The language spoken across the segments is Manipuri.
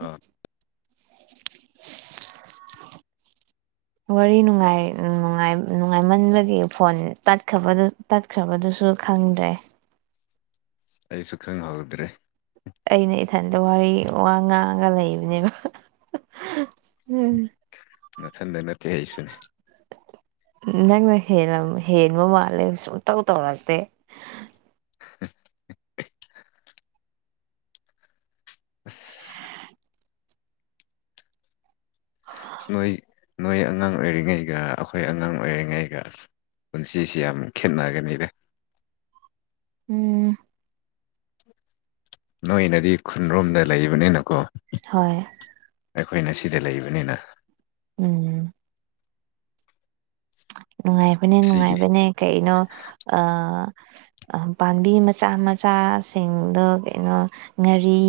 ꯑꯥ [inaudible] ꯋꯥꯔꯤ ꯅꯨꯡꯉꯥꯏ ꯅꯨꯡꯉꯥꯏꯃꯟꯕꯒꯤ ꯐꯣꯟ ꯇꯠꯈꯕꯗꯨ ꯇꯠꯈ꯭ꯔꯕꯗꯨꯁꯨ ꯈꯪꯗ꯭ꯔꯦ ꯑꯩꯁꯨ ꯈꯪꯍꯧꯗ꯭ꯔꯦ ꯑꯩꯅ ꯏꯊꯟꯇ ꯋꯥꯔꯤ ꯋꯥ ꯉꯥꯡꯉꯒ ꯂꯩꯕꯅꯦꯕ ꯎꯝ ꯃꯊꯟꯗ ꯅꯠꯇꯦ ꯑꯩꯁꯨꯅꯤ ꯅꯪꯅ ꯍꯦꯟꯅꯕꯨ ꯍꯦꯟꯕ ꯃꯥꯜꯂꯦ ꯁꯨꯡꯇꯧ ꯇꯧꯔꯛꯇꯦ [unintelligible] ꯑꯁ ꯑꯁ ꯅꯣꯏ ꯅꯣꯏ ꯑꯉꯥꯡ ꯑꯣꯏꯔꯤꯉꯩꯒ ꯑꯩꯈꯣꯏ ꯑꯉꯥꯡ ꯑꯣꯏꯔꯤꯉꯩꯒ ꯄꯨꯟꯁꯤꯁꯤ ꯌꯥꯝ ꯈꯦꯠꯅꯒꯅꯤꯗ ꯎꯝ ꯅꯣꯏꯅꯗꯤ ꯈꯨꯟꯔꯣꯝꯗ ꯂꯩꯕꯅꯤꯅꯀꯣ ꯍꯣꯏ ꯑꯩꯈꯣꯏꯅ ꯁꯤꯗ ꯂꯩꯕꯅꯤꯅ ꯎꯝ ꯅꯨꯡꯉꯥꯏꯕꯅꯦ ꯁꯤꯒꯤ ꯅꯨꯡꯉꯥꯏꯕꯅꯦ ꯀꯩꯅꯣ ꯑ ꯄꯥꯝꯕꯤ ꯃꯆꯥ ꯃꯆꯥꯁꯤꯡꯗꯣ ꯀꯩꯅꯣ ꯉꯥꯔꯤ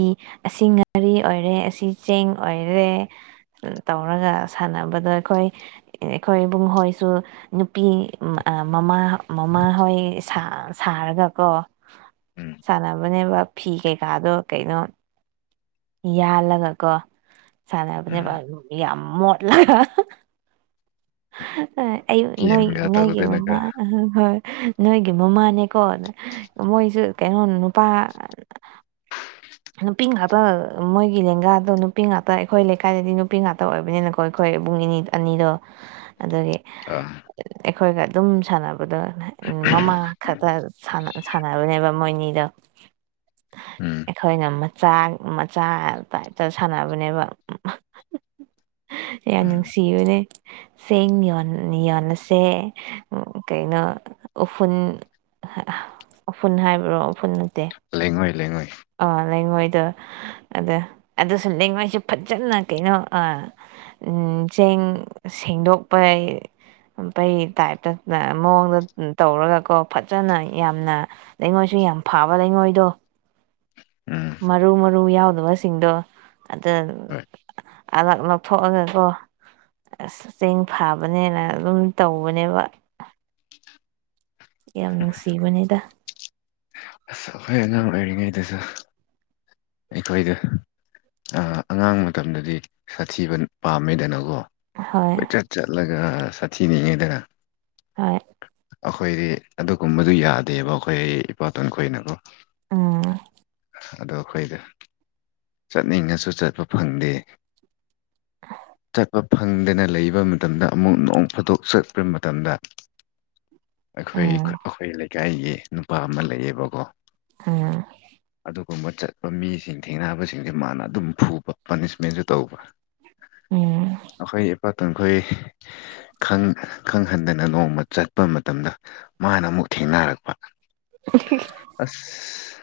ꯑꯁꯤ ꯉꯥꯔꯤ ꯑꯣꯏꯔꯦ ꯑꯁꯤ ꯆꯦꯡ ꯑꯣꯏꯔꯦ ꯇꯧꯔꯒ ꯁꯥꯟꯅꯕꯗꯣ ꯑꯩꯈꯣꯏ ꯑꯩꯈꯣꯏ ꯏꯕꯨꯡꯍꯣꯏ ꯁꯨ ꯅꯨꯄꯤ ꯃꯃꯥ ꯃꯃꯥꯍꯣꯏ ꯁꯥ ꯁꯥꯔꯒꯀꯣ ꯎꯝ ꯁꯥꯟꯅꯕꯅꯦꯕ ꯐꯤ ꯀꯩꯀꯥꯗꯣ ꯀꯩꯅꯣ ꯌꯥꯜꯂꯒ ꯀꯣ ꯎꯝ ꯁꯥꯟꯅꯕꯅꯦꯕ ꯌꯥꯝ ꯃꯣꯠꯂꯒ ꯑꯩ ꯅꯣꯏ ꯒꯦꯝꯒ ꯅꯣꯏꯒꯤ ꯇꯧꯗꯅꯒ ꯃꯃꯥꯅ ꯍꯣꯏ ꯅꯣꯏꯒꯤ ꯃꯃꯥꯅꯦꯀꯣꯅ ꯃꯣꯏꯁꯨ ꯀꯩꯅꯣ ꯅꯨꯄꯥ ꯅꯨꯄꯤ ꯉꯥꯛꯇ ꯃꯣꯏꯒꯤ ꯂꯦꯡꯒꯥꯗꯣ ꯅꯨꯄꯤ ꯉꯥꯛꯇ ꯑꯩꯈꯣꯏ ꯂꯩꯀꯥꯏꯗꯗꯤ ꯅꯨꯄꯤ ꯉꯥꯛꯇ ꯑꯣꯏꯕꯅꯤꯅꯀꯣ ꯑꯩꯈꯣꯏ ꯏꯕꯨꯡ ꯏꯅꯤꯗꯣ ꯑꯅꯤꯗꯣ ꯑꯗꯨꯗꯒꯤ ꯑ ꯑꯩꯈꯣꯏꯒ ꯑꯗꯨꯝ ꯁꯥꯟꯅꯕꯗ ꯃꯃꯥ ꯈꯛꯇ ꯁꯥꯟꯅꯕꯅꯦꯕ ꯃꯣꯏꯅꯤꯗꯣ ꯎꯝ ꯑꯩꯈꯣꯏꯅ ꯃꯆꯥ ꯃꯆꯥ ꯇꯥꯏꯞꯇ ꯁꯥꯟꯅꯕꯅꯦꯕ ꯌꯥꯝ ꯎꯝ ꯅꯨꯡꯁꯤꯕꯅꯦ ꯁꯦꯡ ꯌꯣꯟꯂꯁꯦ ꯎ ꯀꯩꯅꯣ ꯎꯐꯨꯜ ꯎꯐꯨꯟ ꯍꯥꯏꯕ꯭ꯔꯣ ꯎꯐꯨꯟ ꯅꯠꯇꯦ ꯂꯩꯉꯣꯏ ꯂꯩꯉꯣꯏ ꯑꯥ ꯂꯩꯉꯣꯏꯗꯣ ꯑꯗ ꯑꯗꯨꯁꯨ ꯂꯩꯉꯣꯏꯁꯦ ꯐꯖꯅ ꯀꯩꯅꯣ ꯑꯥ ꯆꯦꯡ ꯁꯦꯡꯗꯣꯛꯄꯩ ꯄꯩ ꯇꯥꯏꯞꯇ ꯃꯑꯣꯡꯗ ꯇꯧꯔꯒꯀꯣ ꯐꯖꯅ ꯌꯥꯝꯅ ꯂꯩꯉꯣꯏꯁꯨ ꯌꯥꯝ ꯐꯕ ꯂꯩꯉꯣꯏꯗꯣ ꯎꯝ ꯃꯔꯨ ꯃꯔꯨ ꯌꯥꯎꯗꯕꯁꯤꯡꯗꯣ ꯑꯗ ꯍꯣꯏ ꯑꯂꯛ ꯂꯧꯊꯣꯛꯑꯒꯀꯣ ꯑꯁ ꯆꯦꯡ ꯐꯥꯕꯅꯦꯅ ꯑꯗꯨꯝ ꯇꯧꯕꯅꯦꯕ [unintelligible] ꯌꯥꯝ ꯅꯨꯡꯁꯤꯕꯅꯤꯗ ꯑꯁ ꯑꯩꯈꯣꯏ ꯑꯉꯥꯡ ꯑꯣꯏꯔꯤꯉꯩꯗꯨꯁꯨ ꯑꯩꯈꯣꯏꯗ ꯑꯉꯥꯡ ꯃꯇꯝꯗꯗꯤ ꯁꯥꯊꯤꯕ ꯄꯥꯝꯃꯦꯗꯅꯀꯣ ꯍꯣꯏ ꯀꯣꯏꯆꯠ ꯆꯠꯂꯒ ꯁꯥꯊꯤꯅꯤꯡꯉꯤꯗꯅ ꯍꯣꯏ ꯑꯩꯈꯣꯏꯗꯤ ꯑꯗꯨꯒꯨꯝꯕꯗꯨ ꯌꯥꯗꯦꯕ ꯑꯩꯈꯣꯏ ꯑꯩ ꯏꯄꯥꯇꯣꯟꯈꯣꯏꯅꯀꯣ ꯎꯝ ꯑꯗꯣ ꯑꯩꯈꯣꯏꯗ ꯆꯠꯅꯤꯡꯉꯁꯨ ꯆꯠꯄ ꯐꯪꯗꯦ ꯍ ꯆꯠꯄ ꯐꯪꯗꯅ ꯂꯩꯕ ꯃꯇꯝꯗ ꯑꯃꯨꯛ ꯅꯣꯡ ꯐꯥꯗꯣꯛ ꯆꯠꯄ ꯃꯇꯝꯗ ꯑꯩꯈꯣꯏ ꯎꯝ ꯑꯩꯈꯣꯏ ꯂꯩꯀꯥꯏꯒꯤ ꯅꯨꯄꯥ ꯑꯃ ꯂꯩꯌꯦꯕꯀꯣ ꯑꯝ ꯑꯗꯨꯒꯨꯝꯕ ꯆꯠꯄ ꯃꯤꯁꯤꯡ ꯊꯦꯡꯅꯕꯁꯤꯡꯁꯦ ꯃꯥꯅ ꯑꯗꯨꯝ ꯐꯨꯕ ꯄꯥꯅꯤꯁꯃꯦꯟꯁꯨ ꯇꯧꯕ ꯎꯝ ꯑꯩꯈꯣꯏ ꯏꯄꯥꯇꯈꯣꯏ ꯈꯪꯍꯟꯗꯅ ꯅꯣꯡꯃ ꯆꯠꯄ ꯃꯇꯝꯗ ꯃꯥꯅ ꯑꯃꯨꯛ ꯊꯦꯡꯅꯔꯛꯄ [unintelligible] ꯑꯁ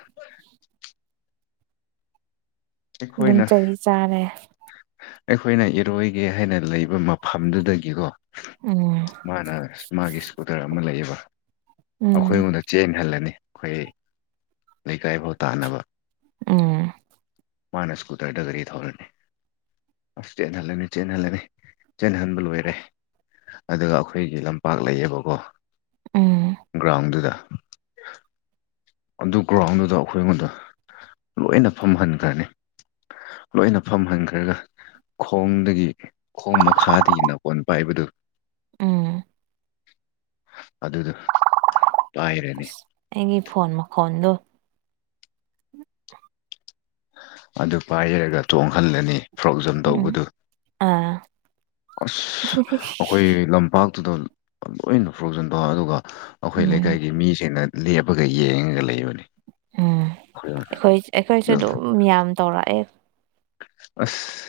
ꯑꯗꯨꯝ ꯑꯩꯈꯣꯏꯅ ꯆꯍꯤ ꯆꯥꯔꯦ ꯑꯩꯈꯣꯏꯅ ꯏꯔꯣꯏꯒꯦ ꯍꯥꯏꯅ ꯂꯩꯕ ꯃꯐꯝꯗꯨꯗꯒꯤꯀꯣ ꯎꯝ ꯃꯥꯅ ꯃꯥꯒꯤ ꯏꯁ꯭ꯀꯨꯇꯔ ꯑꯃ ꯂꯩꯌꯦꯕ ꯑꯩꯈꯣꯏ ꯎꯝ ꯑꯩꯉꯣꯟꯗ ꯆꯦꯟꯍꯜꯂꯅꯤ ꯑꯩꯈꯣꯏ ꯂꯩꯀꯥꯏꯐꯥꯎ ꯇꯥꯅꯕ ꯎꯝ ꯃꯥꯅ ꯁ꯭ꯀꯨꯇꯔꯗꯒꯔꯤ ꯊꯧꯔꯅꯤ ꯑꯁ ꯆꯦꯟꯍꯜꯂꯅꯤ ꯆꯦꯟꯍꯜꯂꯅꯤ ꯆꯦꯟꯍꯟꯕ ꯂꯣꯏꯔꯦ ꯑꯗꯨꯒ ꯑꯩꯈꯣꯏꯒꯤ ꯂꯝꯄꯥꯛ ꯂꯩꯌꯦꯕꯀꯣ ꯎꯝ ꯒ꯭ꯔꯥꯎꯟꯗꯨꯗ ꯑꯗꯨ ꯒ꯭ꯔꯥꯎꯟꯗꯨꯗ ꯑꯩꯈꯣꯏ ꯑꯩꯉꯣꯟꯗ ꯂꯣꯏꯅ ꯐꯝꯍꯟꯈ꯭ꯔꯅꯤ ꯂꯣꯏꯅ ꯐꯝꯍꯟꯈ꯭ꯔꯒ ꯈꯣꯡꯗꯒꯤ ꯈꯣꯡ ꯃꯈꯥꯗꯒꯤ ꯅꯥꯀꯣꯟ ꯄꯥꯏꯕꯗꯨ ꯎꯝ ꯑꯗꯨꯗ ꯑꯁ ꯑꯩꯒꯤ ꯐꯣꯟ ꯃꯈꯣꯟꯗꯨꯣ ꯑꯗꯨ ꯄꯥꯏꯔꯒ ꯇꯣꯡꯍꯜꯂꯅꯤ ꯐ꯭ꯔꯣꯛ ꯖꯝ ꯎꯝ ꯇꯧꯕꯗꯨ ꯑꯥ ꯑꯁ ꯑꯩꯈꯣꯏ ꯂꯝꯄꯥꯛꯇꯨꯗ ꯂꯣꯏꯅ ꯐꯔꯛꯆꯟꯕ ꯑꯗꯨꯒ ꯑꯩꯈꯣꯏ ꯎꯝ ꯂꯩꯀꯥꯏꯒꯤ ꯃꯤꯁꯤꯡꯅ ꯂꯦꯞꯄꯒ ꯌꯦꯡꯉꯒ ꯂꯩꯕꯅꯤ ꯎꯝ ꯑꯩꯈꯣꯏ ꯑꯩꯈꯣꯏꯁꯨ ꯑꯗꯨꯝ ꯌꯥꯝ ꯇꯧꯔꯛꯑꯦ ꯑꯁ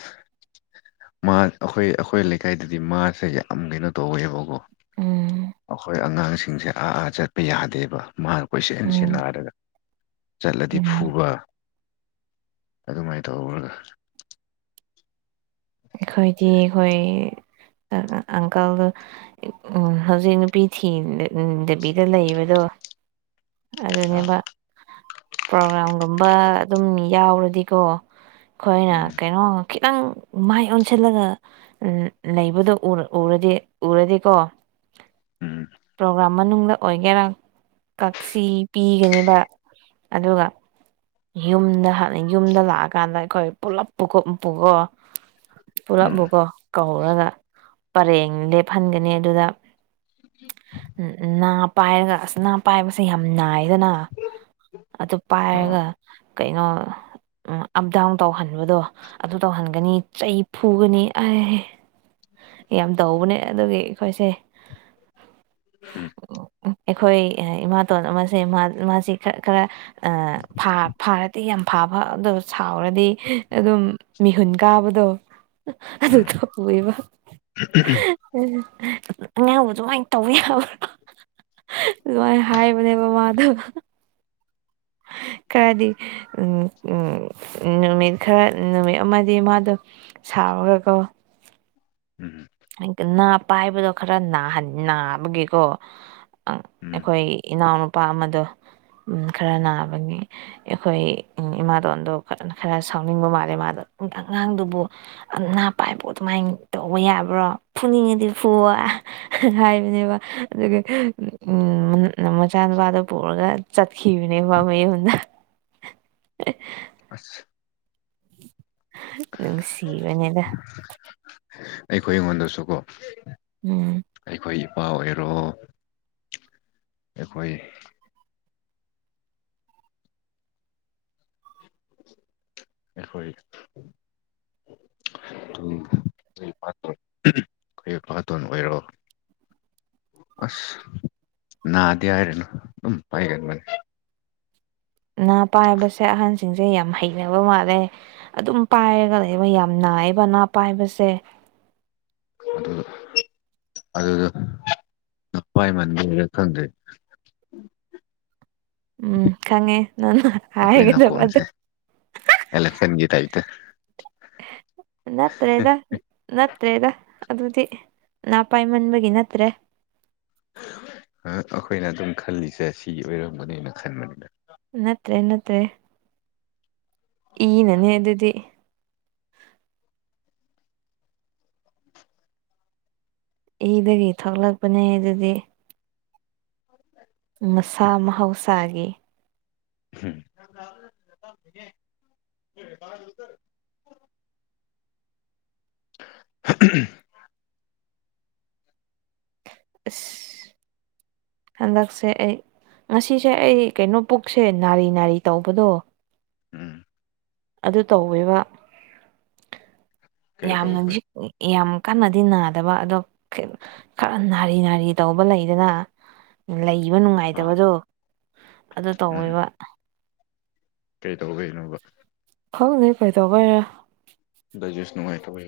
ꯃꯥ ꯑꯩꯈꯣꯏ ꯑꯩꯈꯣꯏ ꯂꯩꯀꯥꯏꯗꯗꯤ ꯃꯥꯁꯦ ꯌꯥꯝ ꯀꯩꯅꯣ ꯇꯧꯋꯦꯕꯀꯣ ꯎꯝ ꯑꯩꯈꯣꯏ ꯑꯉꯥꯡꯁꯤꯡꯁꯦ ꯑꯥ ꯆꯠꯄ ꯌꯥꯗꯦꯕ ꯃꯥ ꯑꯩꯈꯣꯏꯁꯤꯍꯟꯁꯤ ꯎꯝ ꯅꯥꯔꯒ ꯆꯠꯂꯗꯤ ꯎꯝ ꯐꯨꯕ ꯑꯗꯨꯃꯥꯏꯅ ꯇꯧꯔꯒ ꯑꯩꯈꯣꯏꯗꯤ ꯑꯩꯈꯣꯏ ꯑꯪꯀꯜꯗ ꯍꯧꯖꯤꯛ ꯅꯨꯄꯤ ꯊꯤ ꯗꯕꯤꯗ ꯂꯩꯕꯗꯣ ꯑꯥ ꯑꯗꯨꯅꯦꯕ ꯄ꯭ꯔꯣꯒ꯭ꯔꯥꯝꯒꯨꯝꯕ ꯑꯗꯨꯝ ꯌꯥꯎꯔꯗꯤꯀꯣ ꯑꯩꯈꯣꯏꯅ ꯎꯝ ꯀꯩꯅꯣ ꯈꯤꯇꯪ ꯃꯥꯏ ꯑꯣꯟꯁꯤꯜꯂꯒ ꯎꯝ ꯂꯩꯕꯗꯣ ꯎꯔꯗꯤ ꯎꯔꯗꯤꯀꯣ ꯎꯝ ꯄ꯭ꯔꯣꯒ꯭ꯔꯥꯝ ꯃꯅꯅꯨꯡꯗ ꯑꯣꯏꯒꯦꯔ ꯀꯛꯁꯤ ꯄꯤꯒꯅꯦꯕ ꯑꯗꯨꯒ ꯌꯨꯝꯗ ꯍꯅ ꯌꯨꯝꯗ ꯂꯥꯛꯑꯀꯥꯟꯗ ꯑꯩꯈꯣꯏ ꯄꯨꯂꯞ ꯄꯨ ꯈꯣꯨꯞ ꯄꯨꯨꯀꯣ ꯎꯝ ꯄꯨꯂꯞꯕꯨꯀꯣ ꯀꯧꯔꯒ ꯄꯔꯦꯡ ꯂꯦꯞꯍꯟꯒꯅꯤ ꯑꯗꯨꯗ ꯎꯝ ꯅꯥ ꯄꯥꯏꯒ ꯄꯥꯏꯕꯁꯦ ꯌꯥꯝ ꯅꯥꯏꯗꯅ ꯑꯗꯨ ꯑꯣ ꯄꯥꯏꯔꯒ ꯀꯩꯅꯣ ꯎ ꯑꯞ ꯗꯥꯎꯟ ꯇꯧꯍꯟꯕꯗꯣ ꯑꯗꯨ ꯇꯧꯍꯟꯒꯅꯤ ꯆꯩ ꯐꯨꯒꯅꯤ ꯑ ꯌꯥꯝ ꯇꯧꯕꯅꯦ ꯑꯗꯨꯒꯤ ꯑꯩꯈꯣꯏꯁꯦ ꯎꯝ ꯑꯩꯈꯣꯏ ꯏꯃꯥꯇꯣꯟ ꯑꯃꯁꯦ ꯃꯥꯁꯤ ꯈꯔ ꯈꯔ ꯐꯥ ꯐꯥꯔꯗꯤ ꯌꯥꯝ ꯐꯥꯕ ꯑꯗꯣ ꯁꯥꯎꯔꯗꯤ ꯑꯗꯨꯝ ꯃꯤꯍꯨꯟ ꯀꯥꯕꯗꯣ ꯑꯗꯨ ꯎꯝ ꯇꯣꯋꯦꯕ [unintelligible] ꯎꯝ ꯑꯉꯥꯡꯕꯨ ꯑꯗꯨꯃꯥꯏꯅ ꯇꯧꯕꯋ ꯌꯥꯕꯣ ꯑꯗꯨꯃꯥꯏꯅ ꯍꯥꯏꯕꯅꯦꯕ ꯃꯥꯗꯣ ꯈꯔꯗꯤ ꯎ ꯎ ꯅꯨꯃꯤꯠ ꯈꯔ ꯅꯨꯃꯤꯠ ꯑꯃꯗꯤ ꯃꯥꯗꯣ ꯁꯥꯎꯒꯦꯀꯣ ꯎꯝꯝ ꯅꯥ ꯄꯥꯏꯕꯗꯣ ꯈꯔ ꯅꯥꯟ ꯅꯥꯕꯒꯤꯀꯣ ꯎꯝ ꯑꯩꯈꯣꯏ ꯏꯅꯥꯎꯅꯨꯄꯥ ꯑꯃꯗꯣ ꯎ ꯈꯔ ꯅꯥꯕꯒꯤ ꯑꯩꯈꯣꯏ ꯏꯃꯥꯂꯣꯟꯣꯟꯗꯣꯖ ꯈꯔ ꯁꯥꯎꯅꯤꯡꯕ ꯃꯥꯜꯂꯦ ꯃꯥꯗꯣ ꯑꯉꯥꯡꯗꯨꯕꯨ ꯥ ꯄꯥꯏꯕ ꯑꯗꯨꯃꯥꯏꯅ ꯇꯧꯕ ꯌꯥꯕ꯭ꯔꯣ ꯐꯨꯅꯤꯡꯉꯗꯤ ꯐꯨ ꯍꯥꯏꯕꯅꯦꯕ ꯑꯗꯨꯒ ꯎ ꯃꯆꯥꯅꯨꯄꯥꯗꯨꯣ ꯄꯨꯔꯒ ꯈꯅꯦ ꯋꯥꯃ ꯍꯗ ꯑꯁ ꯑꯗꯨꯪ ꯁꯤꯕꯅꯦꯗ ꯑꯩꯈꯣꯏ ꯑꯩꯉꯣꯟꯗꯁꯨꯀꯣ ꯎꯝ ꯑꯩꯈꯣꯏ ꯏꯄꯥ ꯑꯣꯏꯔꯣ ꯑꯩꯈꯣꯏ ꯑꯩꯈꯣꯏ [inaudible] ꯑꯩꯈꯣꯏ ꯐꯥꯇꯣꯟ ꯑꯣꯏꯔꯛꯑꯣ ꯑꯁ ꯅꯥꯗꯤ ꯍꯥꯏꯔꯅꯨ ꯑꯗꯨꯝ ꯄꯥꯏꯒꯗꯕꯅꯤ ꯥ ꯄꯥꯏꯕꯁꯦ ꯑꯍꯟ ꯁꯤꯡꯁꯦ ꯌꯥꯝ ꯍꯩꯅꯕ ꯃꯥꯜꯂꯦ ꯑꯗꯨꯝ ꯄꯥꯏꯔꯒ ꯂꯩꯕ ꯌꯥꯝ ꯅꯥꯏꯑꯦꯕ ꯑꯅꯥ ꯄꯥꯏꯕꯁꯦ ꯑꯗꯨꯗ ꯑꯗꯨꯗ ꯑꯄꯥꯏ ꯃꯕꯤ ꯔ ꯈꯪꯗꯦ [inaudible] ꯎꯝ ꯈꯪꯉꯦ ꯅꯪꯅ ꯑꯩꯈꯣꯏ ꯍꯥꯏꯒꯗꯕꯗꯣ ꯅꯥꯀꯣꯟꯁꯦ ꯑꯦꯂꯦꯛꯁꯟꯒꯤ ꯇꯥꯏꯞꯇ ꯅꯠꯇ꯭ꯔꯦꯗ ꯅꯠꯇ꯭ꯔꯦꯗ ꯑꯗꯨꯗꯤ ꯅꯪ ꯄꯥꯏꯃꯟꯕꯒꯤ ꯅꯠꯇ꯭ꯔꯦ ꯑꯩꯈꯣꯏꯅ ꯑꯗꯨꯝ ꯈꯜꯂꯤꯁꯦ ꯁꯤꯒꯤ ꯑꯣꯏꯔꯝꯒꯅꯤꯅ ꯈꯟꯕꯅꯤꯅ ꯅꯠꯇ꯭ꯔꯦ ꯅꯠꯇ꯭ꯔꯦ ꯏ ꯅꯅꯦ ꯑꯗꯨꯗꯤ ꯏꯗꯒꯤ ꯊꯣꯛꯂꯛꯄꯅꯦ ꯑꯗꯨꯗꯤ ꯃꯁꯥ ꯃꯍꯧꯁꯥꯒꯤ [inaudible] [inaudible] ꯑ ꯍꯟꯗꯛꯁꯦ ꯑꯩ ꯉꯁꯤꯁꯦ ꯑꯩ ꯀꯩꯅꯣ ꯄꯨꯛꯁꯦ ꯅꯥꯔꯤ ꯅꯥꯔꯤ ꯇꯧꯕꯗꯣ ꯎꯝ ꯑꯗꯨ ꯇꯧꯋꯦꯕ ꯀꯔꯤ ꯌꯥꯝꯅꯗꯤ ꯇꯧꯕꯩ ꯌꯥꯝ ꯀꯟꯅꯗꯤ ꯅꯥꯗꯕ ꯑꯗꯣ ꯈꯔ ꯅꯥꯔꯤ ꯅꯥꯔꯤ ꯇꯧꯕ ꯂꯩꯗꯅ ꯂꯩꯕ ꯑꯥ ꯅꯨꯡꯉꯥꯏꯇꯕꯗꯣ ꯑꯗꯨ ꯇꯧꯋꯦꯕ ꯀꯩ ꯇꯧꯕꯅꯣꯕ ꯈꯪꯗꯦ ꯀꯩꯇꯧꯕꯩꯅꯣ ꯗꯥꯏꯖꯦꯁ ꯅꯨꯡꯉꯥꯏꯇꯧꯋꯦ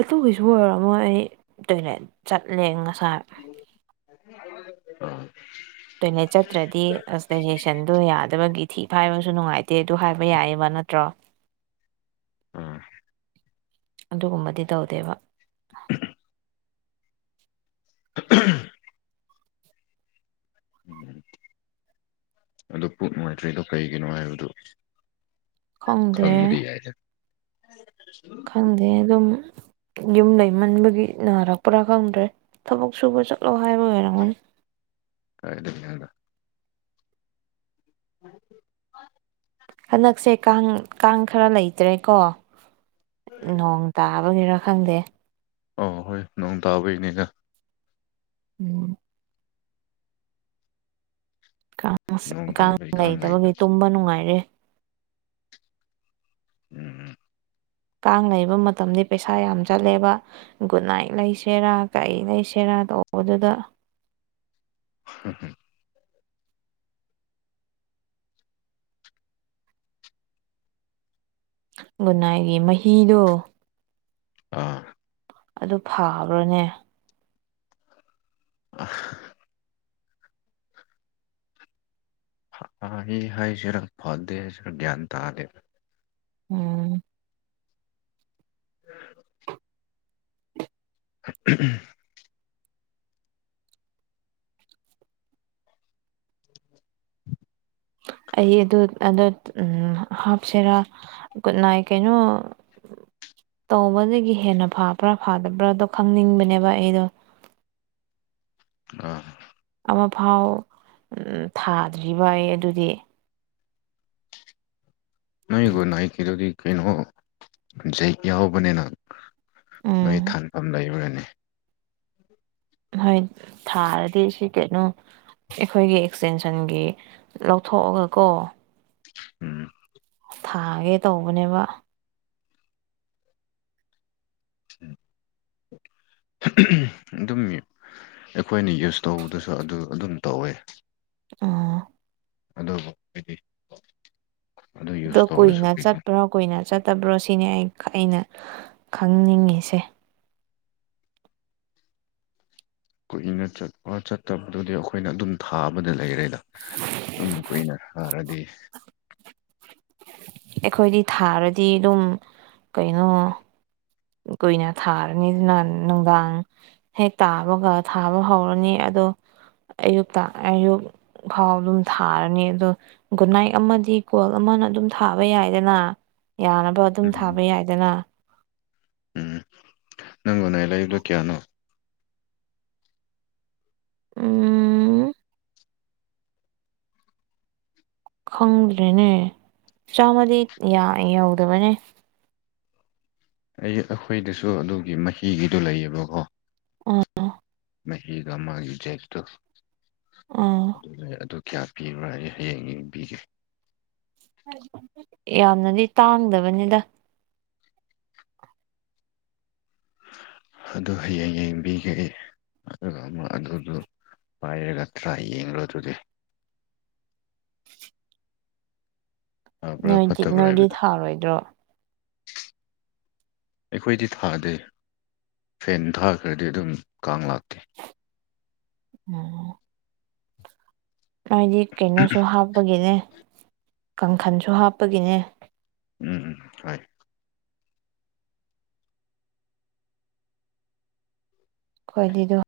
ꯑꯗꯨꯒꯤꯁꯨ ꯑꯣꯏꯔꯝꯃꯣꯏ ꯑꯩ ꯇꯣꯏꯂꯦꯠ ꯆꯠꯂꯦ ꯉꯁꯥꯏ ꯑ [inaudible] ꯇꯣꯏꯂꯦꯠ ꯆꯠꯇ꯭ꯔꯗꯤ ꯑꯁ ꯗꯥꯢꯖꯦꯁꯟꯗꯣ ꯌꯥꯗꯕꯒꯤ ꯊꯤ ꯐꯥꯏꯕꯁꯨ ꯅꯨꯡꯉꯥꯏꯇꯦ ꯑꯗꯨ ꯍꯥꯏꯕ ꯌꯥꯏꯌꯦꯕ ꯅꯠꯇ꯭ꯔꯣ ꯑꯥ ꯑꯗꯨꯒꯨꯝꯕꯗꯤ ꯇꯧꯗꯦꯕ [unintelligible] ꯍ [inaudible] ꯑꯗꯣ ꯄꯨꯛ ꯅꯨꯡꯉꯥꯏꯇ꯭ꯔꯤꯗꯣ ꯀꯩꯒꯤꯅꯣ ꯍꯥꯏꯕꯗꯨ ꯈꯪꯗꯦ ꯈꯪꯕꯗꯤ ꯌꯥꯏꯗꯅ ꯈꯪꯗꯦ ꯑꯗꯨꯝ ꯌꯨꯝ ꯂꯩꯃꯟꯕꯒꯤ ꯅꯥꯔꯛꯄ꯭ꯔꯥ ꯈꯪꯗ꯭ꯔꯦ ꯊꯕꯛ ꯁꯨꯕ ꯆꯠꯂꯣ ꯍꯥꯏꯕ ꯑꯣꯏꯔꯝꯒꯅꯤ ꯀꯥꯏꯗꯗꯤ [inaudible] ꯑꯗꯨ [inaudible] ꯍꯟꯗꯛꯁꯦ ꯀꯥꯡ ꯀꯥꯡ ꯈꯔ ꯂꯩꯇ꯭ꯔꯦꯀꯣ ꯅꯣꯡ ꯇꯥꯕꯒꯤꯔꯥ ꯈꯪꯗꯦ ꯑꯣ ꯍꯣꯏ ꯅꯣꯡ ꯇꯥꯕꯩꯅꯤꯗ ꯎꯝ ꯀꯥꯡ ꯅꯣꯡ ꯀꯥꯡ ꯇꯥꯕꯩ ꯂꯩꯗ ꯂꯩꯇꯕꯒꯤ ꯇꯨꯝꯕ ꯅꯨꯡꯉꯥꯏꯔꯦ ꯎꯝ ꯎꯝ ꯀꯥꯡ ꯂꯩꯕ ꯃꯇꯝꯗꯤ ꯄꯩꯁꯥ ꯌꯥꯝ ꯆꯠꯂꯦꯕ ꯒꯨꯗ ꯅꯥꯏꯠ ꯂꯩꯁꯦꯔꯥ ꯀꯩ ꯂꯩꯁꯦꯔꯥ ꯇꯧꯕꯗꯨꯗ ꯍꯝ ꯍꯝ ꯒꯨꯗꯅꯥꯏꯒꯤ ꯃꯍꯤꯗꯣ ꯑꯥ ꯑꯗꯨ ꯐꯥꯕ꯭ꯔꯅꯦ ꯑ [inaudible] ꯑꯩ ꯍꯥꯏꯁꯤꯔ ꯐꯗꯦ ꯁꯤꯔ ꯒ꯭ꯌꯥꯟ ꯇꯥꯗꯦꯕ ꯎꯝ [unintelligible] ꯎꯝ [unintelligible] ꯑꯩ ꯑꯗꯨ ꯑ ꯎ ꯍꯥꯞꯁꯤꯔꯥ ꯅꯥꯏꯀꯩꯅꯣ ꯇꯧꯕꯗꯒꯤ ꯍꯦꯟꯅ ꯐꯕ꯭ꯔꯥ ꯐꯥꯗꯕ꯭ꯔꯥꯗꯣ ꯈꯪꯅꯤꯡꯕꯅꯦꯕ ꯑꯩꯗꯣ ꯑ ꯑꯃꯐꯥꯎ ꯊꯥꯗ꯭ꯔꯤꯕ ꯑꯩ ꯑꯗꯨꯗꯤ ꯅꯣꯏꯕꯨꯣ ꯅ ꯑꯩ ꯀꯗꯣꯗꯤ ꯀꯩꯅꯣꯖ ꯌꯥꯎꯕꯅꯤꯅ [inaudible] ꯅꯣꯏ ꯎꯝ ꯊꯥꯟꯐꯝ ꯂꯩꯕ꯭ꯔꯥꯅꯦ ꯍꯣꯏ ꯊꯥꯔꯗꯤ ꯁꯤ ꯀꯩꯅꯣ ꯑꯩꯈꯣꯏꯒꯤ ꯑꯦꯛꯁꯇꯦꯟꯁꯟꯒꯤ ꯂꯧꯊꯣꯛꯑꯒ ꯀꯣ ꯎꯝ ꯊꯥꯒꯦ ꯇꯧꯕꯅꯦꯕ ꯑꯗꯨꯝ ꯑꯩꯈꯣꯏꯅ ꯌꯨꯁ [inaudible] ꯇꯧꯕꯗꯨꯁꯨ ꯑꯗꯨ ꯑꯗꯨꯝ ꯇꯧꯋꯦ ꯑꯣ ꯑꯗꯨꯕꯨ ꯍꯥꯏꯗꯤ [inaudible] ꯑꯗꯨ ꯑꯗꯣ ꯌꯨꯁ ꯇꯧꯔꯁꯨ ꯀꯨꯏꯅ ꯀꯨꯏ- ꯆꯠꯄ꯭ꯔꯣ ꯀꯨꯏꯅ ꯆꯠꯇꯕ꯭ꯔꯣ ꯁꯤꯅꯤ ꯑꯩ ꯑꯩꯅ ꯈꯪꯅꯤꯡꯉꯤꯁꯦ ꯀꯨꯛꯅꯤꯡꯅ ꯆꯠꯄ ꯆꯠꯇꯕꯗꯨꯗꯤ ꯑꯩꯈꯣꯏꯅ ꯑꯗꯨꯝ ꯊꯥꯕꯗ ꯂꯩꯔꯦꯗ ꯑꯗꯨꯝ ꯀꯨꯏꯅ ꯁꯥꯔꯗꯤ ꯑꯩꯈꯣꯏꯗꯤ ꯊꯥꯔꯗꯤ ꯑꯗꯨꯝ ꯀꯩꯅꯣ꯫ ꯀꯣꯏꯅ ꯊꯔꯅꯤ ꯅꯨꯡꯗꯥꯡ ꯍꯦꯛ ꯇꯥꯕꯒ ꯊꯥꯕ ꯍꯧꯔꯅꯤ ꯑꯗꯣ ꯑꯌꯨꯛꯇ ꯑꯌꯨꯛ꯫ ꯐꯥꯎ ꯑꯗꯨꯝ ꯊꯥꯔꯅꯤ ꯑꯗꯣ꯫ ꯒꯨꯗ ꯅꯥꯏꯠ ꯑꯃꯗꯤ ꯀꯣꯜ ꯑꯃꯅ ꯑꯗꯨꯝ ꯊꯥꯕ ꯌꯥꯏꯗꯅ ꯌꯥꯅꯕ ꯑꯗꯨꯝ ꯎꯝ ꯊꯥꯕ ꯌꯥꯏꯗꯅ ꯎꯝ ꯅꯪ [unintelligible] ꯂꯩꯏꯕꯗꯣ ꯀꯌꯥꯅꯣ꯫ ꯎꯝ꯫ ꯈꯪꯗ꯭ꯔꯦꯅꯦ ꯆꯥꯝꯃꯗꯤ ꯌꯧꯗꯕꯅꯦ ꯑꯩ ꯑꯩꯈꯣꯏꯗꯁꯨ ꯑꯗꯨꯒꯤ ꯃꯍꯤꯒꯤꯗꯨꯣ ꯂꯩꯌꯦꯕꯀꯣ ꯑꯣ꯫ ꯃ ꯍꯒꯃꯒꯤꯖꯦꯠꯇ ꯎꯝ꯫ ꯑꯗꯨ ꯀꯌꯥ ꯄꯤꯔꯣꯏ ꯍꯌꯦꯡ ꯄꯤꯒꯦ꯫ ꯌꯥꯝꯅꯗꯤ ꯇꯥꯡꯗꯕꯅꯤꯗ ꯑꯗꯨ ꯍꯌꯦꯡ ꯌꯦꯡꯕꯤꯒꯦ ꯑꯩ ꯑꯗꯨꯒ ꯑꯃ ꯑꯗꯨꯗꯨ꯫ ꯄꯥꯏꯔꯒ ꯇ꯭ꯔꯥꯏ ꯌꯦꯡꯂꯣ ꯑꯗꯨꯗꯤ꯫ ꯐꯕ꯭ꯔꯥ ꯅꯣꯏꯗꯤ ꯐꯠꯇꯕ꯭ꯔꯥ ꯅꯣꯏꯗꯤ ꯍꯥꯏꯕꯗ꯫ ꯊꯥꯔꯣꯏꯗ꯭ꯔꯣ ꯑꯩꯈꯣꯏꯗꯤ ꯊꯥꯗꯦ ꯐꯦꯟ ꯊꯥꯈ꯭ꯔꯗꯤ ꯑꯗꯨꯝ ꯀꯥꯡ ꯂꯥꯛꯇꯦ ꯎꯝ ꯅꯣꯏꯗꯤ ꯀꯩꯅꯣꯁꯨ ꯍꯥꯞꯄꯒꯤꯅꯦ ꯀꯥꯡꯈꯟꯁꯨ ꯍꯥꯞꯄꯒꯤꯅꯦ ꯎꯝ ꯎꯝ ꯍꯣꯏ꯫ ꯈꯣꯏꯂꯤꯗꯣ